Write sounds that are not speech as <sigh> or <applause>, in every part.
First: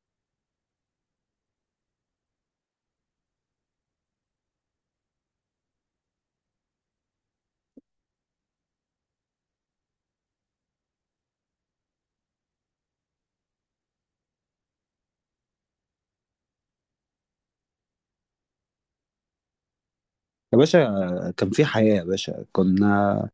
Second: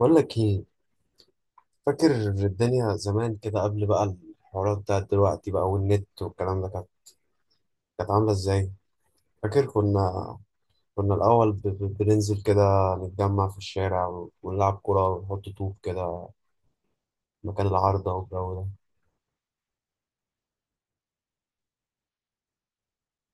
بقول لك ايه؟ فاكر الدنيا زمان كده قبل بقى الحوارات بتاعت دلوقتي بقى والنت والكلام ده كانت عامله ازاي؟ فاكر كنا الاول بننزل كده، نتجمع في الشارع ونلعب كوره ونحط طوب كده مكان العارضه والجو ده. يا باشا، كان في حياة يا باشا. كنا...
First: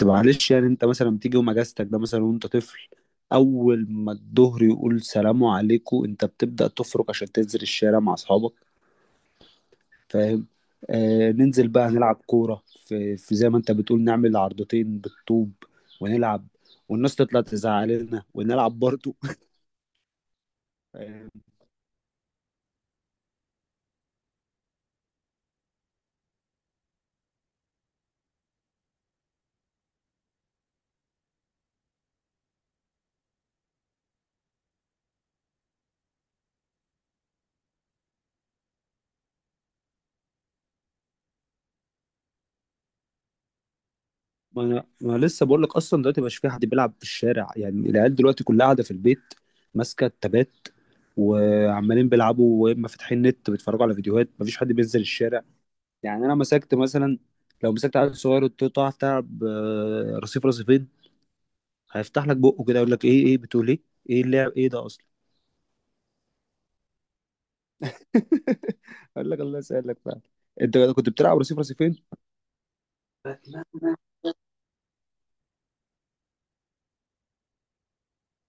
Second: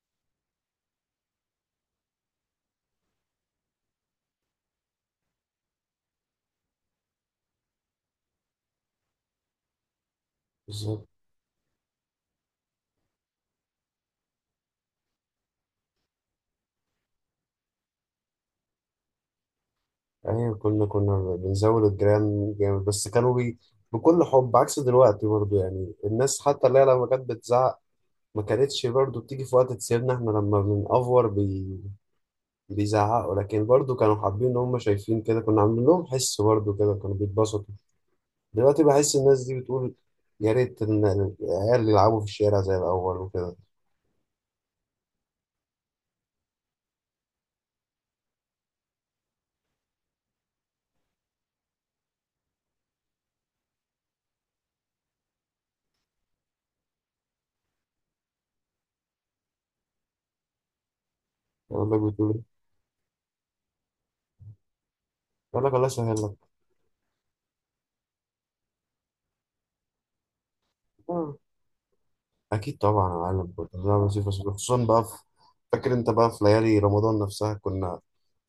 طب، معلش، يعني انت مثلا تيجي يوم اجازتك ده، مثلا وانت طفل، اول ما الظهر يقول سلام عليكم انت بتبدأ تفرك عشان تنزل الشارع مع اصحابك. فاهم؟ بالظبط. آه، ننزل بقى نلعب كورة في زي ما انت بتقول، نعمل عرضتين بالطوب ونلعب، والناس تطلع تزعق لنا ونلعب برضه. ايوه كنا <laughs> بنزود الجيران جامد بس كانوا بكل حب، عكس دلوقتي برضو. يعني الناس حتى اللي هي لما كانت بتزعق ما كانتش برضو بتيجي في وقت تسيبنا احنا لما بنأفور. بيزعقوا لكن برضو كانوا حابين ان هم شايفين كده كنا عاملين لهم حس، برضو كده كانوا بيتبسطوا. دلوقتي بحس الناس دي بتقول يا ريت ان العيال يلعبوا في الشارع زي الاول وكده. ما أنا لسه بقول لك، اصلا دلوقتي مش في حد بيلعب في الشارع. يعني العيال دلوقتي كلها قاعده في البيت ماسكه التابات وعمالين بيلعبوا، واما فاتحين نت بيتفرجوا على فيديوهات. مفيش حد بينزل الشارع. يعني انا مسكت مثلا، لو مسكت عيل صغير قلت له تعرف تلعب آه، رصيف رصيفين، يقول لك هيفتح بتقول لك إيه؟ بقه كده يقول لك ايه، ايه بتقول؟ ايه ايه اللعب ايه ده اصلا؟ يقول لك الله يسهل لك. <laughs> اقول لك الله يسهل لك بقى. انت كنت آه. بتلعب رصيف رصيفين. اكيد طبعا يا معلم، كنت بنعمل وظيفه صعبة. خصوصا بقى في، فاكر انت بقى في ليالي رمضان نفسها، كنا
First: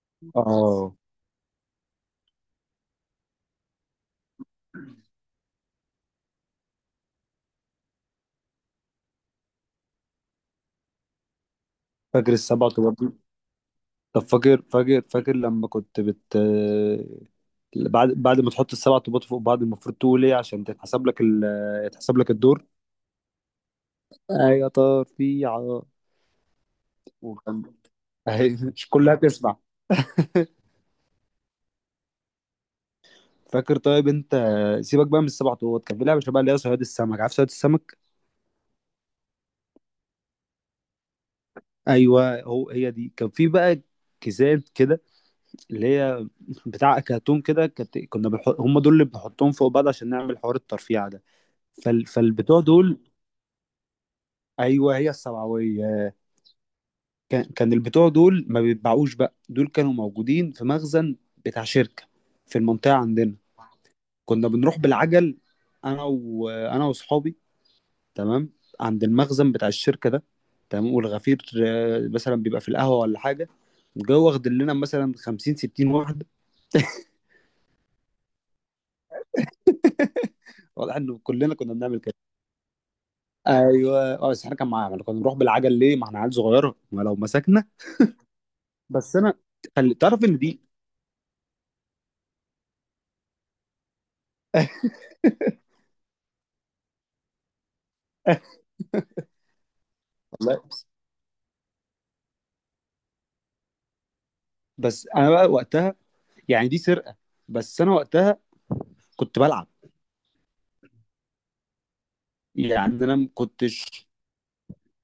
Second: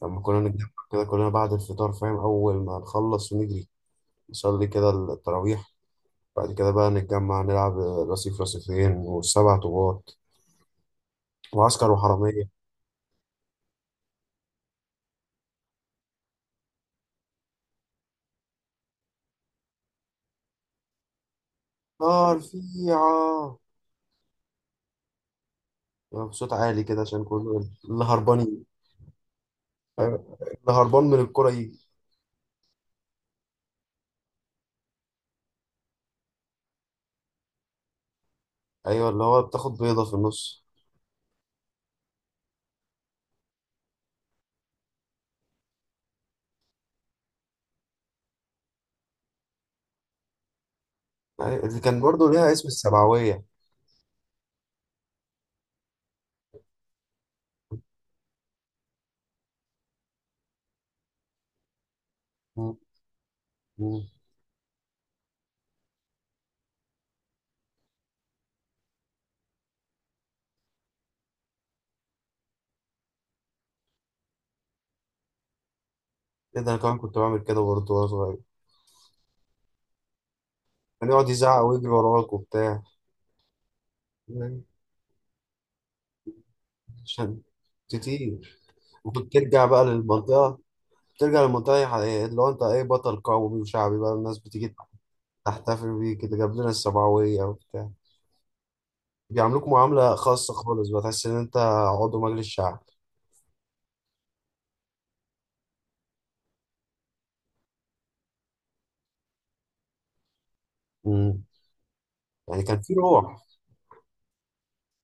لما كنا نتجمع اه. كده كلنا بعد الفطار، فاهم، اول ما نخلص ونجري نصلي كده التراويح، بعد كده بقى نتجمع نلعب رصيف رصيفين والسبع طوبات وعسكر فاكر وحرامية. السبعة وتمانية؟ طب فاكر، فاكر لما كنت بعد ما تحط السبع طوبات فوق بعض المفروض تقول ايه عشان تتحسب لك يتحسب لك نار الدور؟ فيها، ايوه، طار في عار. يبقى بصوت عالي كده عشان وكان كله اللي هربان أهي، مش كلها تسمع. أيوة، اللي هربان من الكرة يجي. فاكر؟ طيب انت سيبك بقى من السبع طوبات، كان في لعبه شبه اللي هي صياد السمك. عارف صياد السمك؟ ايوه اللي هو بتاخد بيضة في النص. ايوه هو، هي دي. كان في بقى كيسات كده اللي هي بتاع كرتون كده كانت، كنا بنحط هم دول اللي بنحطهم فوق بعض عشان نعمل حوار الترفيع ده. أيوة، اللي كان برضه ليها فالبتوع اسم دول. السبعوية. ايوه هي السبعويه. كان البتوع دول ما بيتباعوش بقى، دول كانوا موجودين في مخزن بتاع شركة في مم. المنطقة عندنا. مم. كنا بنروح بالعجل، انا واصحابي، تمام، عند المخزن بتاع الشركة ده، تمام. والغفير آه، مثلا بيبقى في القهوة ولا حاجة جوه، واخد لنا مثلا 50 60 واحدة. ايه ده، انا كمان <laughs> كنت بعمل كده برضه وانا صغير. واضح كان ان يقعد كلنا يزعق كنا ويجري بنعمل كده. وراك وبتاع. ايوه، اه، بس احنا أيوة، كان معانا، كنا بنروح بالعجل ليه؟ ما احنا عيال صغيره، ما لو عشان مسكنا... كتير. بس وكنت انا ترجع بقى خلي تعرف ان للمنطقة، دي... ترجع للمنطقة اللي هو انت ايه، بطل قومي وشعبي بقى، الناس بتيجي <laughs> تحتفل بيه كده جاب لنا السبعوية وبتاع، بيعاملوك معاملة خاصة والله، خالص، بتحس إن أنت عضو مجلس شعب. بس انا بقى وقتها يعني دي سرقه. بس انا وقتها كنت بلعب، مم. يعني كان في يعني انا ما روح. كنتش،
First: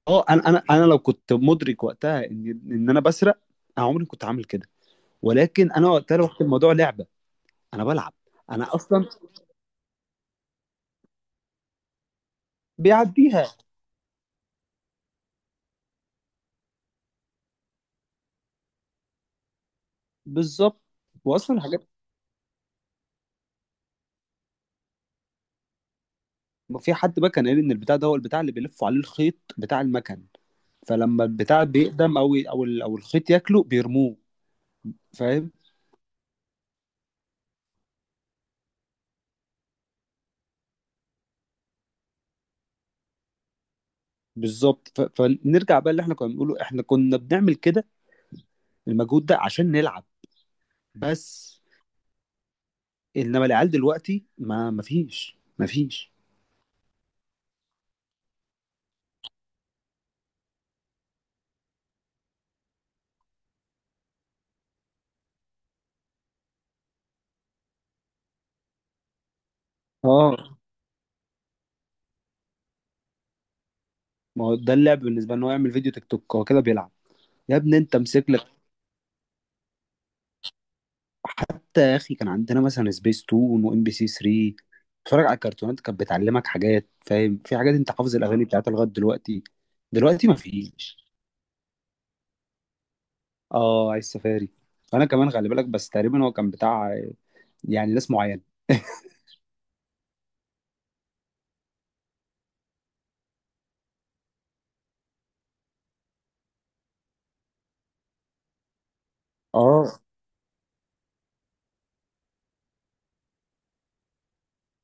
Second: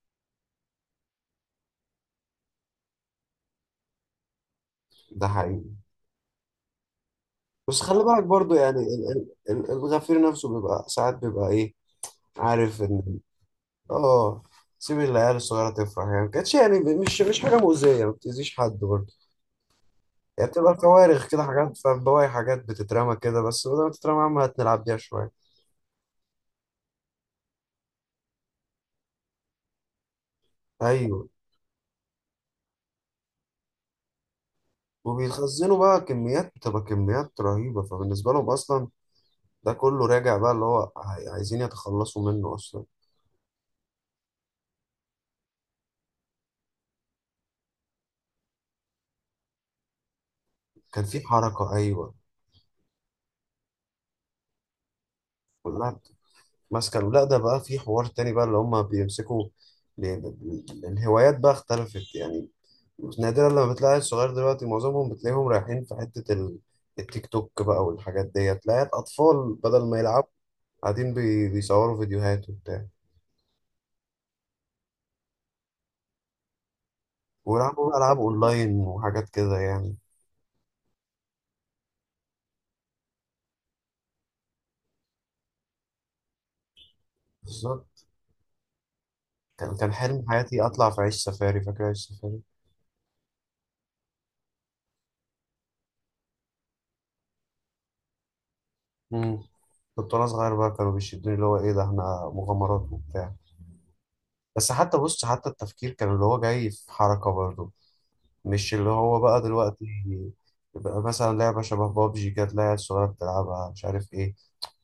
اه انا لو كنت مدرك وقتها ان انا بسرق، انا عمري ما كنت عامل كده. ده حقيقي. ولكن انا وقتها واخد الموضوع لعبه، بس انا خلي بلعب، بالك برضو، انا يعني اصلا الغفير نفسه بيبقى ساعات بيبقى إيه، عارف إن، بيعديها. آه، سيب العيال الصغيرة تفرح. يعني ما كانتش يعني مش حاجة مؤذية، ما بتأذيش حد برضه. يعني بتبقى بالظبط. كوارخ كده واصلا حاجات، الحاجات، فاهم، بواقي حاجات بتترمى كده، بس بدل ما تترمى يا عم هتلعب بيها شوية. في حد بقى كان قال ان البتاع ده هو البتاع اللي بيلفوا عليه الخيط بتاع المكن، فلما أيوه. البتاع بيقدم او الخيط ياكله بيرموه. فاهم. وبيتخزنوا بقى كميات، بتبقى كميات رهيبة، فبالنسبة لهم أصلا ده كله راجع بقى، اللي هو عايزين يتخلصوا منه اصلا. بالظبط. فنرجع بقى اللي احنا كنا بنقوله، احنا كنا بنعمل كده المجهود ده عشان نلعب كان في بس. حركة، ايوه. انما العيال دلوقتي ما ما فيش ما كلها فيش ماسكة له. لا ده بقى في حوار تاني بقى اللي هم بيمسكوا، الهوايات بقى اختلفت يعني. نادرا لما بتلاقي الصغير دلوقتي، معظمهم بتلاقيهم رايحين في حتة التيك توك بقى والحاجات ديت. تلاقي اطفال بدل ما يلعبوا اه، قاعدين بيصوروا فيديوهات وبتاع، ما هو ده اللعب بالنسبه، ان هو يعمل فيديو تيك توك هو كده بيلعب. يا ابني ويلعبوا انت بقى العاب امسك لك، اونلاين وحاجات كده يعني. حتى يا اخي كان عندنا مثلا سبيس تون وام بي سي 3، اتفرج على الكرتونات كانت بتعلمك حاجات. فاهم؟ في حاجات انت بالظبط. حافظ الاغاني بتاعتها لغايه دلوقتي. كان كان حلم دلوقتي ما حياتي اطلع في فيش. عيش سفاري، فاكر عيش اه عايز سفاري. انا كمان خلي بالك، بس تقريبا هو كان بتاع يعني ناس معينه. <laughs> سفاري؟ كنت وانا صغير بقى كانوا بيشدوني، اللي هو ايه ده احنا مغامرات وبتاع. بس حتى بص، حتى التفكير كان اللي هو جاي في حركة برضه، مش اللي هو بقى دلوقتي. اه يبقى مثلا لعبة شبه بابجي كانت العيال الصغيرة بتلعبها، مش عارف ايه،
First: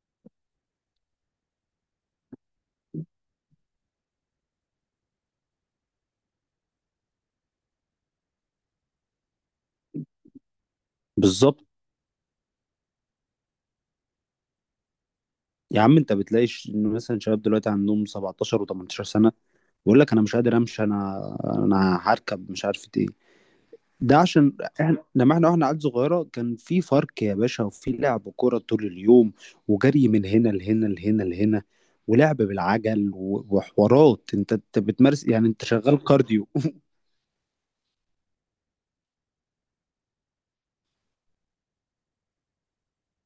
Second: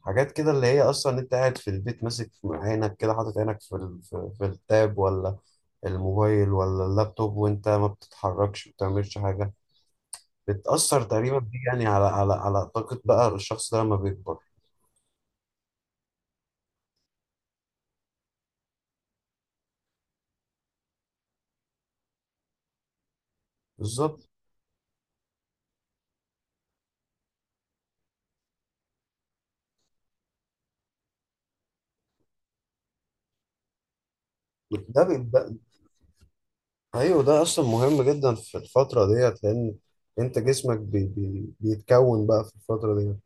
حاجات كده اللي هي اصلا انت قاعد في البيت ماسك في عينك كده، حاطط عينك في التاب ولا الموبايل ولا اللابتوب، وانت ما بتتحركش، ما بتعملش حاجة. بتأثر تقريبا دي بالظبط. يعني على على طاقة بقى الشخص ده لما بيكبر. يا عم انت بتلاقي مثلا شباب دلوقتي عندهم 17 و18 سنه بيقول لك انا مش قادر امشي، انا انا هركب مش عارف ايه. ده بالظبط. عشان احنا لما احنا واحنا عيال صغيره كان في فرق يا باشا، وفي لعب كوره طول اليوم، وجري من هنا لهنا لهنا لهنا، ولعب بالعجل و- وحوارات. انت أنت ده بتمارس، يعني بيبقى، انت شغال كارديو. ايوه ده اصلا مهم جدا في الفتره ديت، لان انت جسمك بي بي بيتكون بقى في الفتره ديت،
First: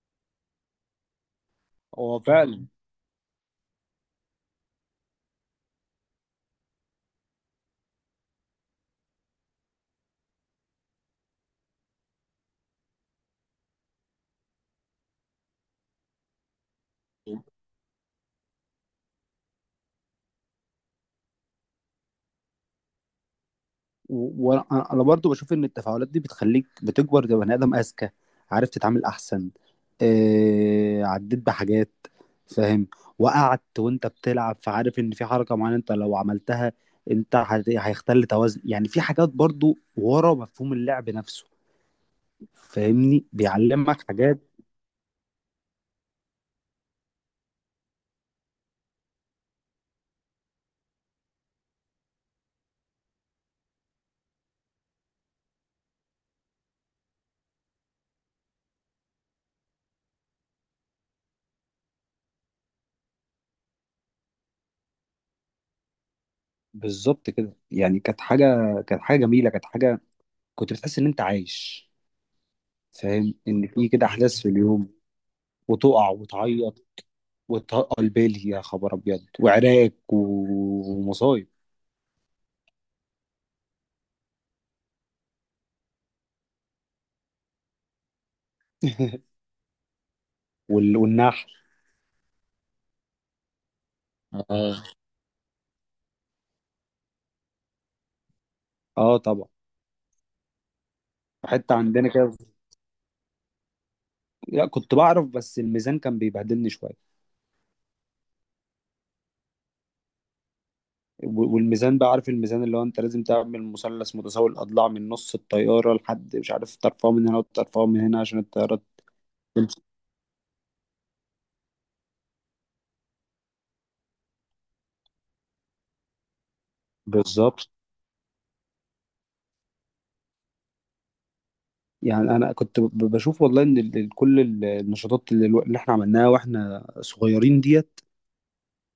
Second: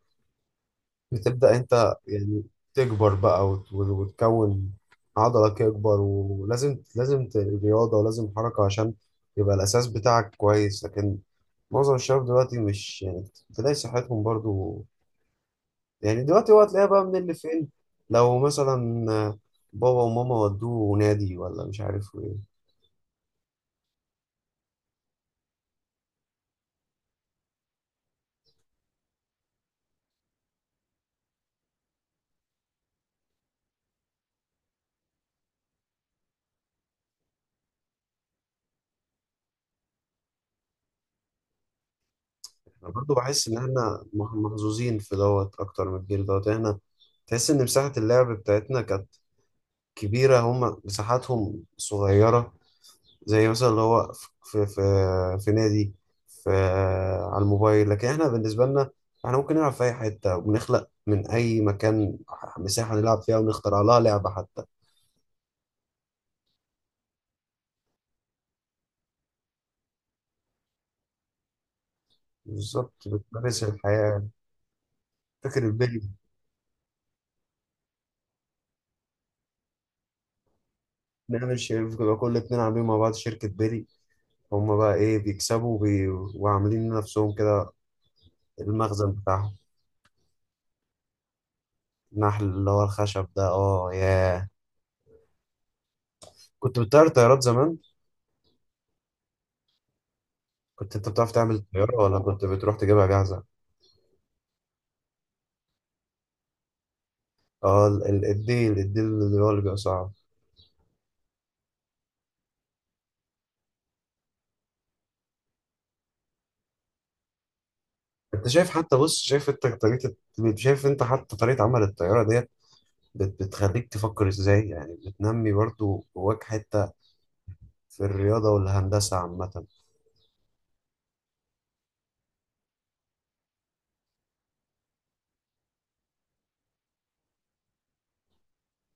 بتبدا انت هو يعني فعلا. تكبر بقى وتكون عضلك يكبر، ولازم رياضه ولازم حركه عشان يبقى الاساس بتاعك كويس. لكن معظم الشباب دلوقتي مش يعني، تلاقي صحتهم برضو، يعني دلوقتي هو هتلاقيها بقى من اللي فين؟ لو مثلا بابا وماما ودوه نادي ولا مش عارف إيه. وانا برضو بشوف ان التفاعلات دي بتخليك بتكبر كبني ادم اذكى، عارف تتعامل احسن، آه عديت بحاجات، فاهم؟ وقعت وانت بتلعب، فعارف ان في حركه معينه انت لو عملتها انت هيختل توازن. يعني في حاجات برضو ورا مفهوم اللعب نفسه، انا برضو فاهمني، بحس ان بيعلمك احنا حاجات. محظوظين في دوت اكتر من الجيل دوت. احنا تحس ان مساحة اللعب بتاعتنا كانت كبيرة، هما مساحاتهم صغيرة، زي مثلا اللي هو في نادي، في، آه، على الموبايل. لكن احنا بالنسبة لنا، احنا ممكن نلعب في اي حتة وبنخلق من اي مكان مساحة نلعب فيها ونخترع لها لعبة حتى. بالظبط كده، يعني كانت حاجه، كانت حاجه جميله، كانت حاجه كنت بتحس ان انت عايش. بالظبط فاهم بتمارس ان في كده الحياة. احداث في اليوم، فكرة وتقع البلي، وتعيط، وتقل بالي يا خبر ابيض، وعراك ومصايب. نعمل شركة كل اتنين عاملين مع بعض شركة بلي، هما بقى ايه بيكسبوا وعاملين لنفسهم المخزن <laughs> بتاعهم. وال- والنحل. النحل، اللي هو الخشب ده، اه ياه. اه. كنت بتطير طيارات زمان. اه طبعا. كنت انت بتعرف تعمل حتى طيارة عندنا ولا كده. كنت بتروح تجيبها جاهزة؟ لا كنت بعرف، بس الميزان كان بيبهدلني شويه. اه الديل، الديل اللي هو اللي بيبقى صعب. و- والميزان بقى، عارف الميزان اللي هو انت لازم تعمل مثلث متساوي الاضلاع من نص الطياره لحد مش عارف، ترفعه من هنا وترفعه من هنا عشان انت شايف الطياره حتى، بص، تمشي. شايف انت حتى طريقة عمل الطيارة ديت بتخليك تفكر ازاي، يعني بتنمي برضو جواك حتة بالظبط. في الرياضة والهندسة عامة. يعني انا كنت ب- بشوف والله ان ال- ال- كل ال- النشاطات اللي, الو- اللي احنا عملناها واحنا صغيرين ديت،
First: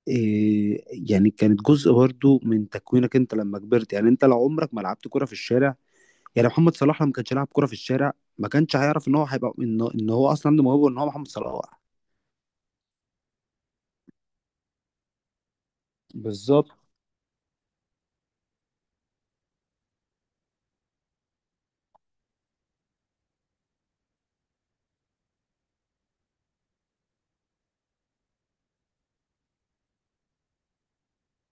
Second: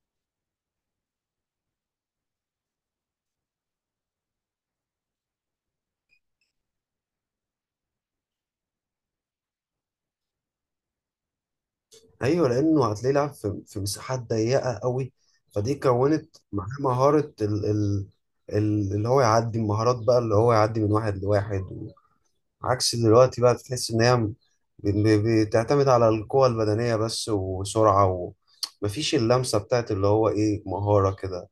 إيه، يعني كانت جزء برضو من تكوينك انت لما كبرت. يعني انت لو عمرك ما لعبت كرة في الشارع، يعني محمد صلاح لما ما كانش لعب كرة في الشارع ما كانش هيعرف ان هو هيبقى، إن هو اصلا عنده موهبة ان هو محمد صلاح. ايوه لانه هتلاقيه لعب في في مساحات ضيقه قوي، فدي كونت معاه بالظبط. مهاره اللي هو يعدي المهارات بقى، اللي هو يعدي من واحد لواحد. عكس دلوقتي بقى بتحس ان هي بتعتمد على القوة البدنية بس وسرعة، ومفيش اللمسة بتاعت اللي هو ايه، مهارة كده.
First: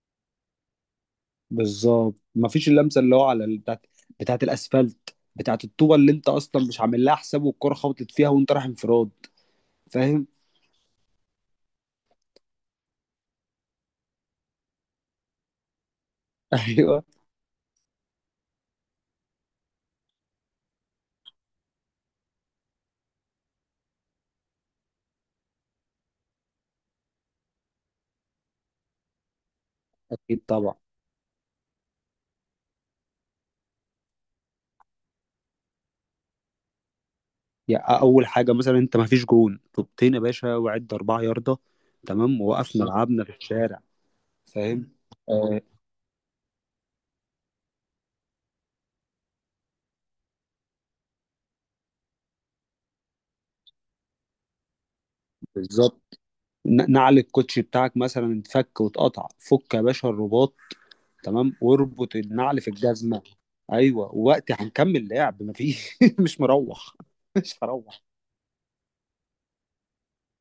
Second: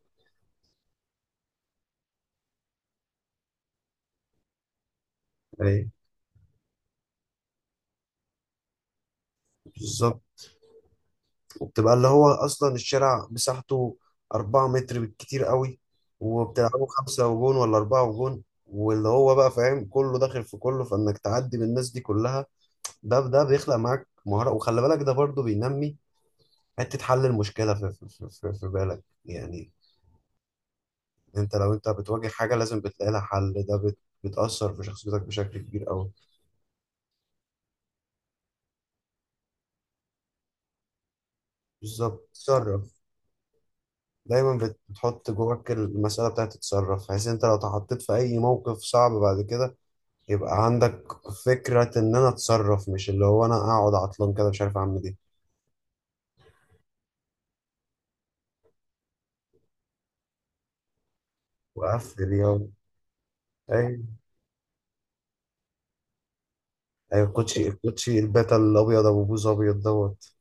بالظبط، مفيش اللمسه اللي هو على ال- بتاعت، بتاعت الاسفلت، بتاعت ايه. الطوبه اللي انت اصلا مش عامل لها حساب والكره خبطت فيها وانت رايح انفراد. فاهم. بالظبط. وبتبقى اللي هو اصلا الشارع مساحته 4 متر بالكتير قوي، <laughs> وبتلعبوا ايوه. خمسة وجون ولا أربعة وجون، واللي هو بقى فاهم كله داخل في كله، فإنك تعدي من الناس دي كلها، ده ده بيخلق معاك مهارة. وخلي بالك ده برضو بينمي حتة حل المشكلة في بالك يعني. اكيد طبعا. أنت لو أنت بتواجه حاجة لازم بتلاقي لها حل، ده بتأثر في شخصيتك بشكل كبير أوي. يعني اول حاجة مثلا، انت ما فيش جون، طوبتين يا باشا وعد اربعة ياردة، بالظبط تمام ووقفنا، تصرف. بالظبط لعبنا في الشارع. دايما فاهم؟ بتحط آه. جواك المسألة بتاعت تتصرف، بحيث أنت لو اتحطيت في أي موقف صعب بعد كده يبقى عندك فكرة إن أنا أتصرف، مش اللي هو أنا أقعد عطلان كده مش عارف أعمل إيه. بالظبط. ن- نعل الكوتشي بتاعك مثلا اتفك واتقطع، فك يا باشا الرباط تمام، واربط وأقفل النعل في يلا. الجزمه. ايوه أيوة. وقت هنكمل لعب مفيش <laughs> مش مروح أيوة، <laughs> مش الكوتشي، هروح. الكوتشي الباتا الأبيض أبو بوز أبيض دوت،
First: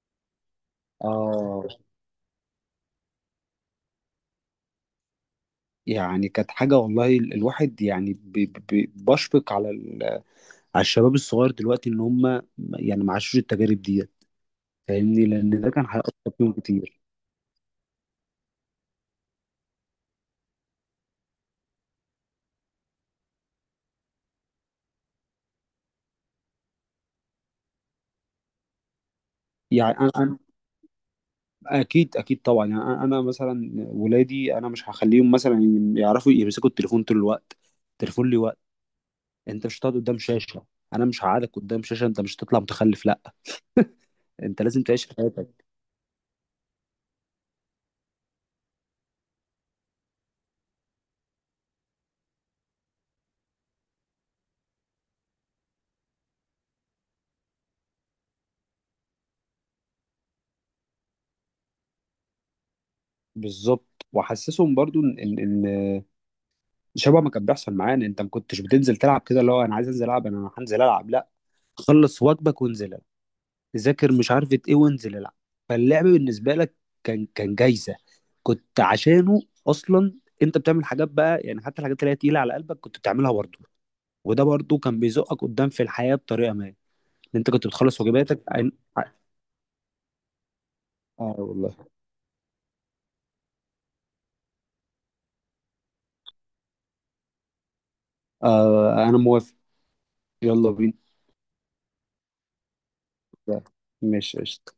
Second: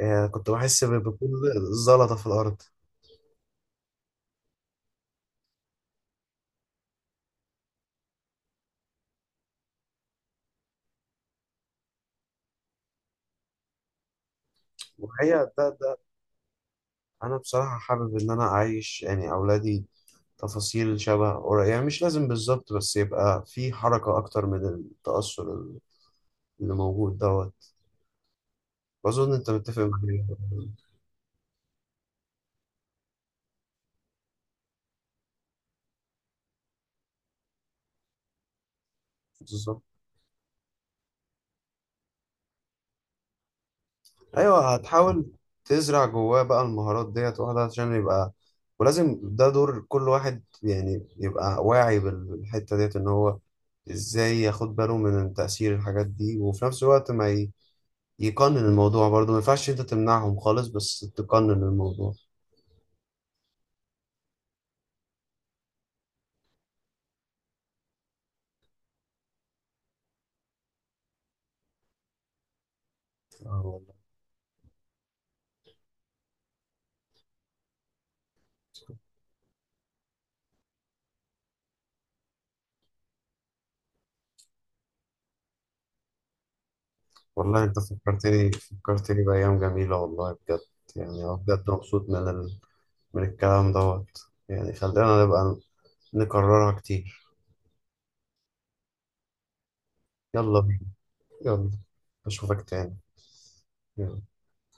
يعني كنت بحس بكل اه، زلطة في الأرض. يعني كانت حاجه والله. ال- الواحد يعني بشفق على ال- على الشباب الصغير دلوقتي ان هم يعني ما عاشوش التجارب ديت، فاهمني، وهي لان ده ده كان ده، هيأثر فيهم كتير. أنا بصراحة حابب إن أنا أعيش يعني أولادي تفاصيل شبه قريب، يعني مش لازم بالظبط، بس يبقى في حركة أكتر من التأثر اللي موجود دوت. بظن أنت متفق يعني معايا. انا اكيد طبعا، يعني أنا مثلا ولادي انا مش هخليهم مثلا يعرفوا يمسكوا التليفون طول الوقت. التليفون ليه وقت. انت مش بالظبط. هتقعد قدام شاشه. انا مش هقعدك قدام شاشه انت مش هتطلع متخلف. لا، انت ايوه لازم تعيش هتحاول حياتك. تزرع جواه بقى المهارات ديت واحده عشان يبقى، ولازم ده دور كل واحد يعني يبقى واعي بالحته ديت، ان هو ازاي ياخد باله من تأثير الحاجات دي، وفي نفس الوقت ما ي- يقنن الموضوع برضه، ما ينفعش انت تمنعهم خالص بس تقنن الموضوع. بالظبط. واحسسهم برضو ان ان إن شبه ما كان بيحصل معانا. انت ما كنتش بتنزل تلعب كده اللي هو انا عايز انزل العب انا هنزل العب، لا، خلص واجبك وانزل، آه والله. ذاكر مش عارفة ايه وانزل العب. فاللعب بالنسبة لك كان كان جايزة، كنت عشانه اصلا انت بتعمل حاجات بقى، يعني حتى الحاجات اللي هي تقيلة على قلبك كنت بتعملها برضه. وده برضه كان بيزقك قدام في الحياة بطريقة ما، ان انت والله كنت انت بتخلص واجباتك فكرتني بأيام جميلة والله بجد. يعني أنا اه بجد والله. مبسوط من الكلام دوت. يعني خلينا نبقى نكررها كتير. آه انا موافق. يلا يلا بينا. بينا. يلا. أشوفك تاني. مم. ماشي، قشطة.